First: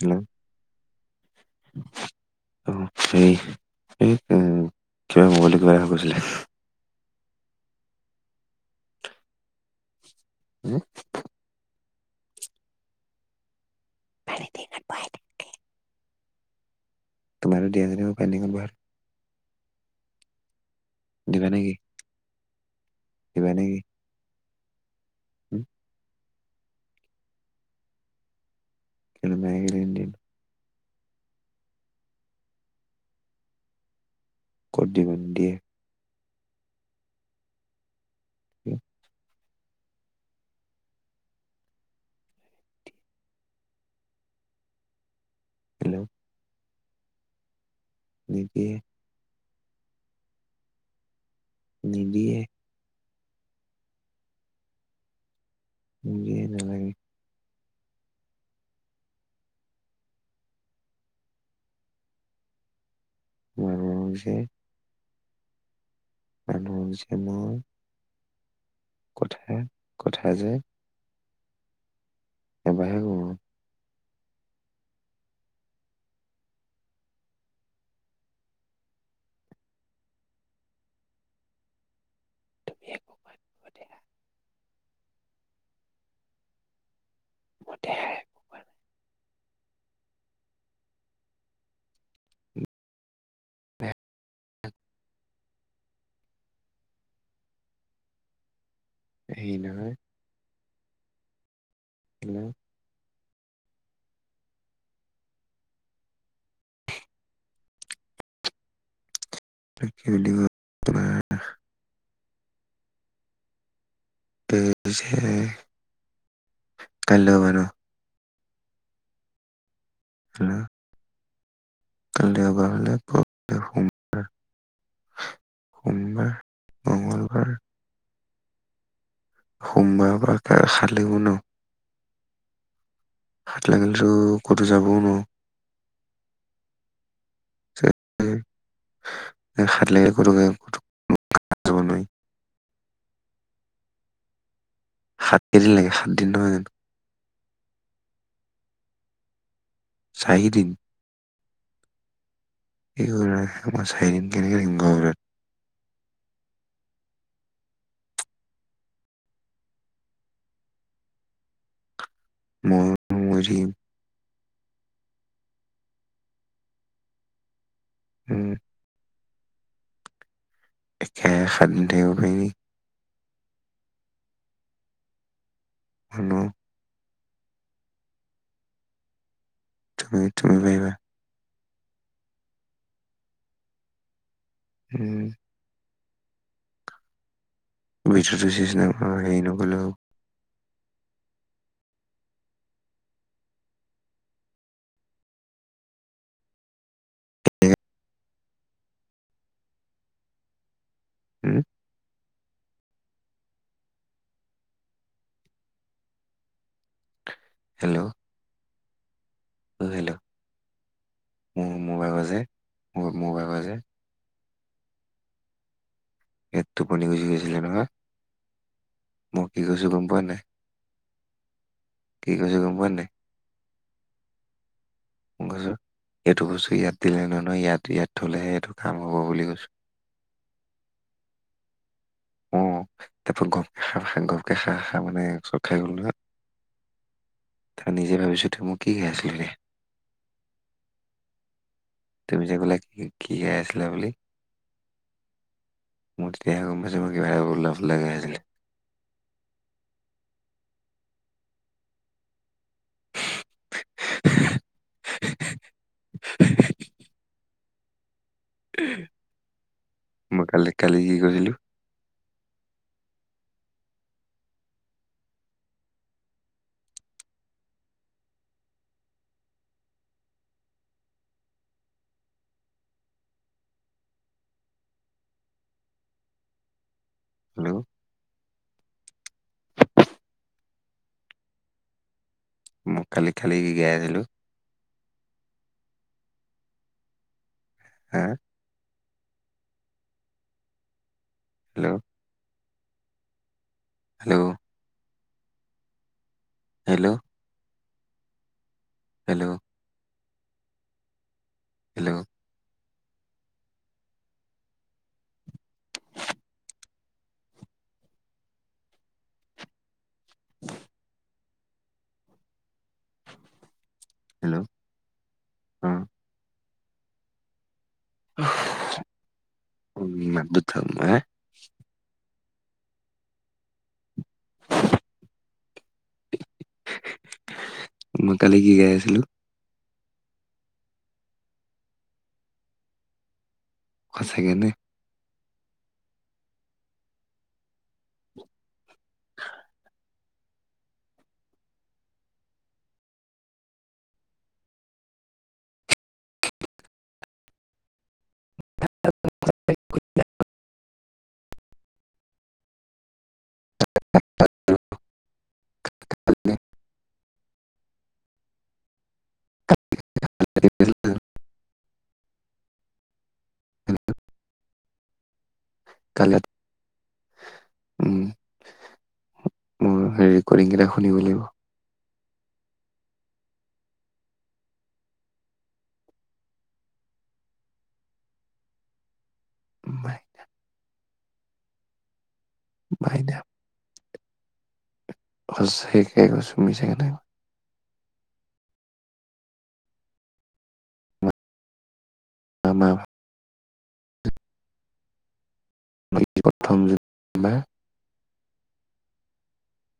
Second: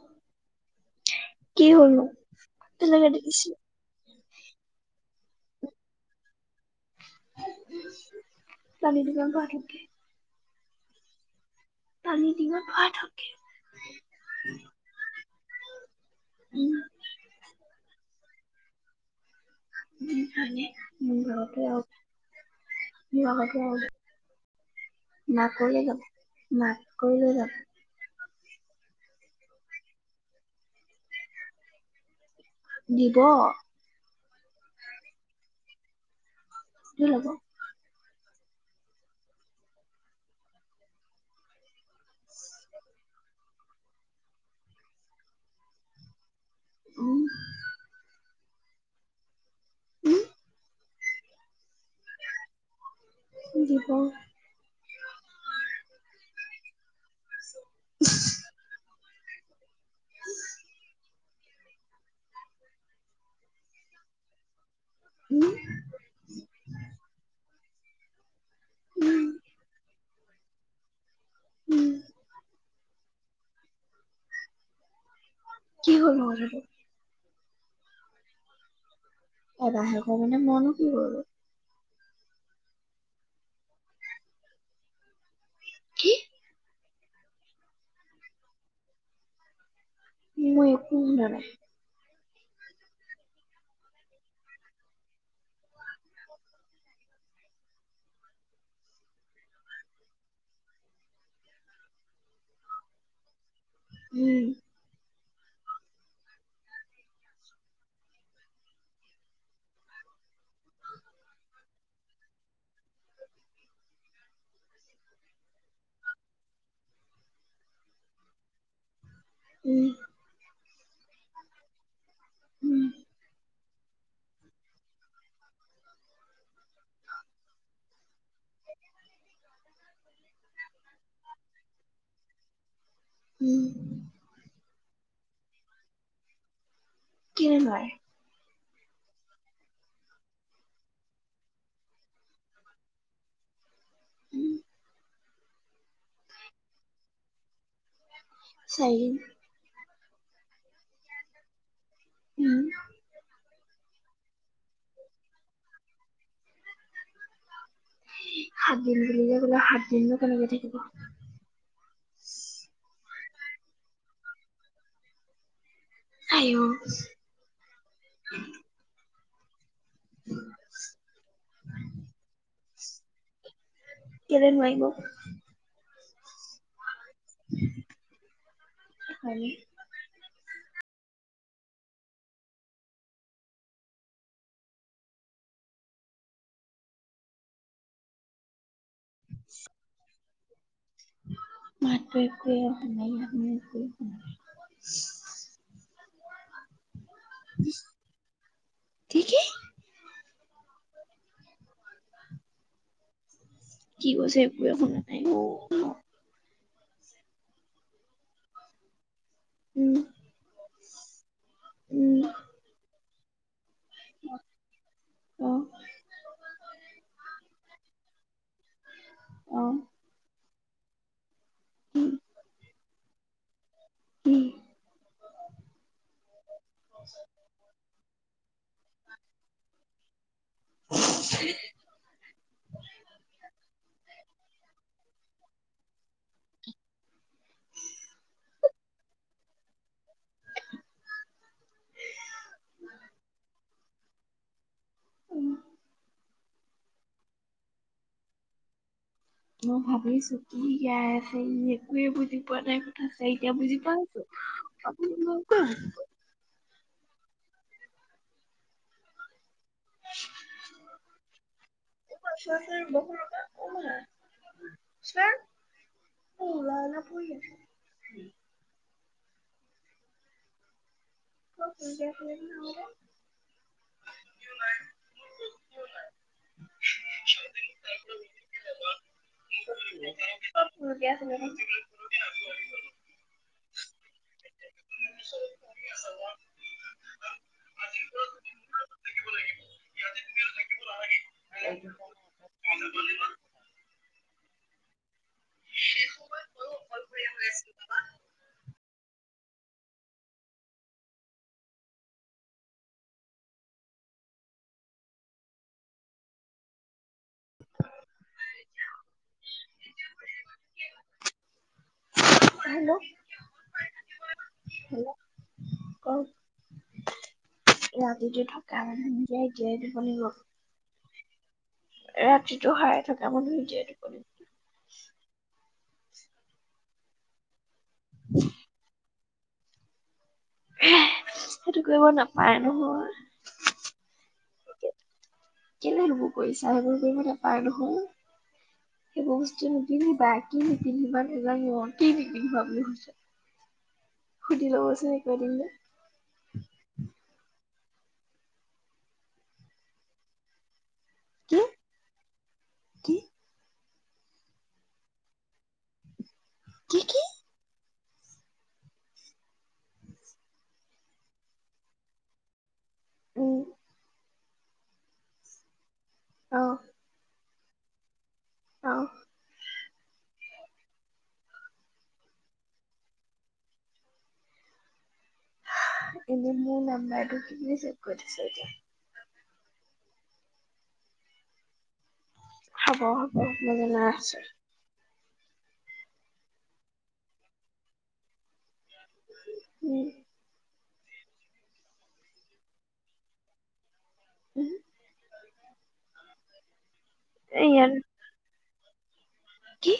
[unintelligible] উম, কি হ'লনো তেনেকে দেখিছিলো কিবা মবাইলটো কিবা এটা হৈ গৈছিলে। পানী [unintelligible] উম। [unintelligible] [unintelligible] উম [unintelligible] উম হয়ে [unintelligible] নকলে [unintelligible] মাক কৈ লৈ যাম। [unintelligible] দিব ক'ত দিব নিদিয়ে। কিয় হ'ব? উম। হেল্ল' উম। নিদিয়ে। উম নিদিয়ে। দিব। নিদিয়ে নালাগে। [unintelligible] উম। [unintelligible] উম, কথা কথা যে উম। এবাৰ [unintelligible] কি হ'ল নো কথাটো এটাহে [unintelligible] কি হ'ল তুমি একো কোৱা নাই হ'ব দিয়া। কি? [unintelligible] মই একো শুনা নাই? [unintelligible] হেয়ি নহয় [unintelligible] উম। [unintelligible] [unintelligible] উম। উম, [unintelligible] সোমবাৰ, সোমবাৰ মংগলবাৰ। সোমবাৰ পৰা খালেও ন উম [unintelligible] যাব নোৱাৰো কিনো হয় এ সাত লাগিলে কতো উলাই যাব নোৱাৰি উম সাত কেইদিন লাগে সাতদিন নহয় জানো চাৰিদিন চাৰিদিন উম এয়ো নাই মই চাৰিদিন কেনেকৈ থাকিম ঘৰখনত সাত দিন বুলিলে বোলে সাত দিনটো কেনেকে থাকিব মই মৰি থাকিম আহঔ [unintelligible] উম একেৰাহে সাত দিন থাকিব পাৰি নেকি কেলেই নোৱাৰিনো নোৱাৰো হয় তুমি তুমি পাৰিবা উম বুজি চুজি নোপোৱা হেৰি নকৰিলে হল মইতো একোৱেই কৰিব নোৱাৰিম কি কি উম কি কৈছে একোৱেই শুনা নাই অঁ হেল্ল' অ' উম হেল্ল' উম ম'বাইলত যে মো মোবাইলত যে অ' এ টুপনি গুচি গৈছিলে নহয় মই কি অ কৈছো গম পোৱা নাই উম কি কৈছো গম পোৱা নাই উম মই কৈছো এইটো বস্তু ইয়াত দিলে নহয় নহয় ইয়াত ইয়াত থ'লেহে এইটো কাম হ'ব বুলি কৈছোঁ অঁ তাৰাপা ক ঘৰকে খা খাহ মানে চক খাই গ'লো নহয় তই নিজে ভাবিছো ত মোক কি খাই আছিল তুমি যে কলো কি কি খাই আছিলা বুলি উম মোৰ তেতিয়াহে গম পাইছো মোৰ কিবা উল্টা পুল্টা গাই আছিলো মই ভাবিছো কি গাই আছে ই একোৱে বুজি পোৱা নাই কথাছে এতিয়া বুজি পাই আছো আপু ক [unintelligible] মই কালি কালি কি কয়ছিলো? [unintelligible] [unintelligible] হেল্ল' [inaudible] [unintelligible] মই খালি খালি গাই আছিলো। [inaudible] হা। Hello [inaudible] [inaudible] hello! [inaudible] Hello! Hello! Hello! [unintelligible] Hello hello ক ৰাতিটো থকা অ নিজেই জীয়াই অ দিব লাগিব। মাতটো থাম [inaudible] ৰাতিতো হাৰাই থকা মানুহ নিজে [unintelligible] [inaudible] মই কালি কি গাই আছিলো? সেইটো কৰিব নাপায় নহয়। সচাকে নে। কেলে সেইবোৰ কৰিছা সেইবোৰ কৰিবে নপাই নহয়। সেই বস্তু নি বা কি মিটিং সমান এজন ন [unintelligible] হৈছে। সুদি লব চোন [unintelligible] কি কি? [inaudible] কি কি? উম। অ [unintelligible] উম। অ'। ওম ৰেকৰ্ডিং কেইটা শুনিব লাগিব। এনে মোৰ নাম্বাইটো কি বোলি চেভ কৰি ঠয়চ এতিয়া? মায়না। হ'ব ভাই হ'ব মই জনা ছে সচাকে কৈছো মিছাকে নাই কোৱা উম আমা উম প্ৰথম নাম্বাৰ এইয়াৰ কি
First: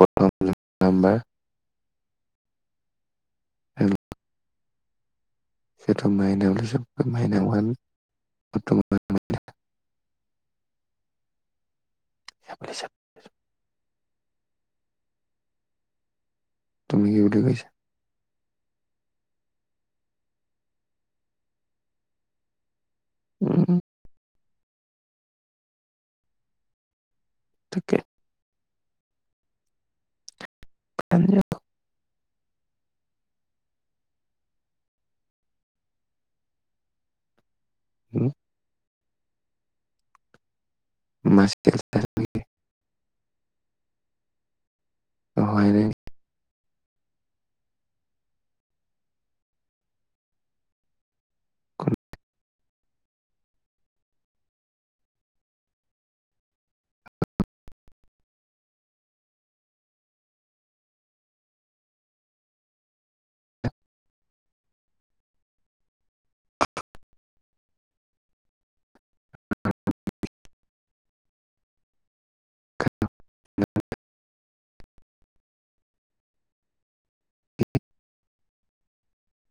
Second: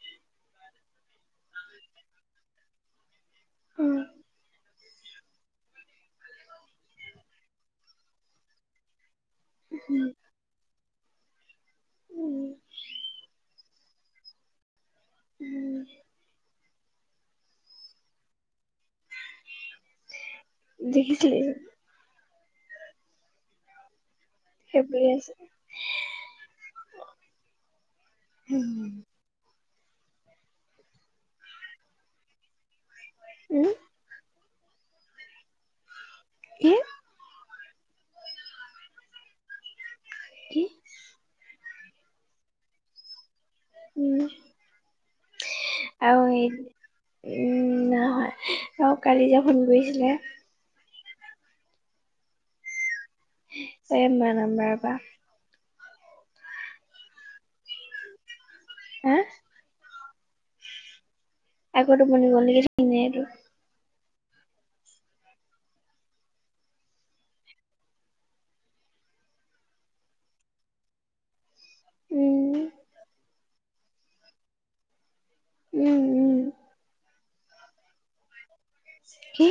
প্ৰথম নাম্বাৰ উম [unintelligible] সেটো মাইনা বুলি চেভ কৰিছো মাইনা ওৱান বৰ্তমান উম উম বেয়া পাইছা উম তুমি কি বুলি কৰিছা দেখিছিলি উম সেইটোৱেই আছে তাকে উম হেল্ল' উম কি উম কি [unintelligible] উম হয় নে আৰু এই উম নাই অহা অ কালি যে ফোন কৰিছিলে মাৰ নাম্বাৰৰ পৰা হাঁ আকৌ টুপনি গল নেকি ঠিক নাই এইটো উম উম উম কি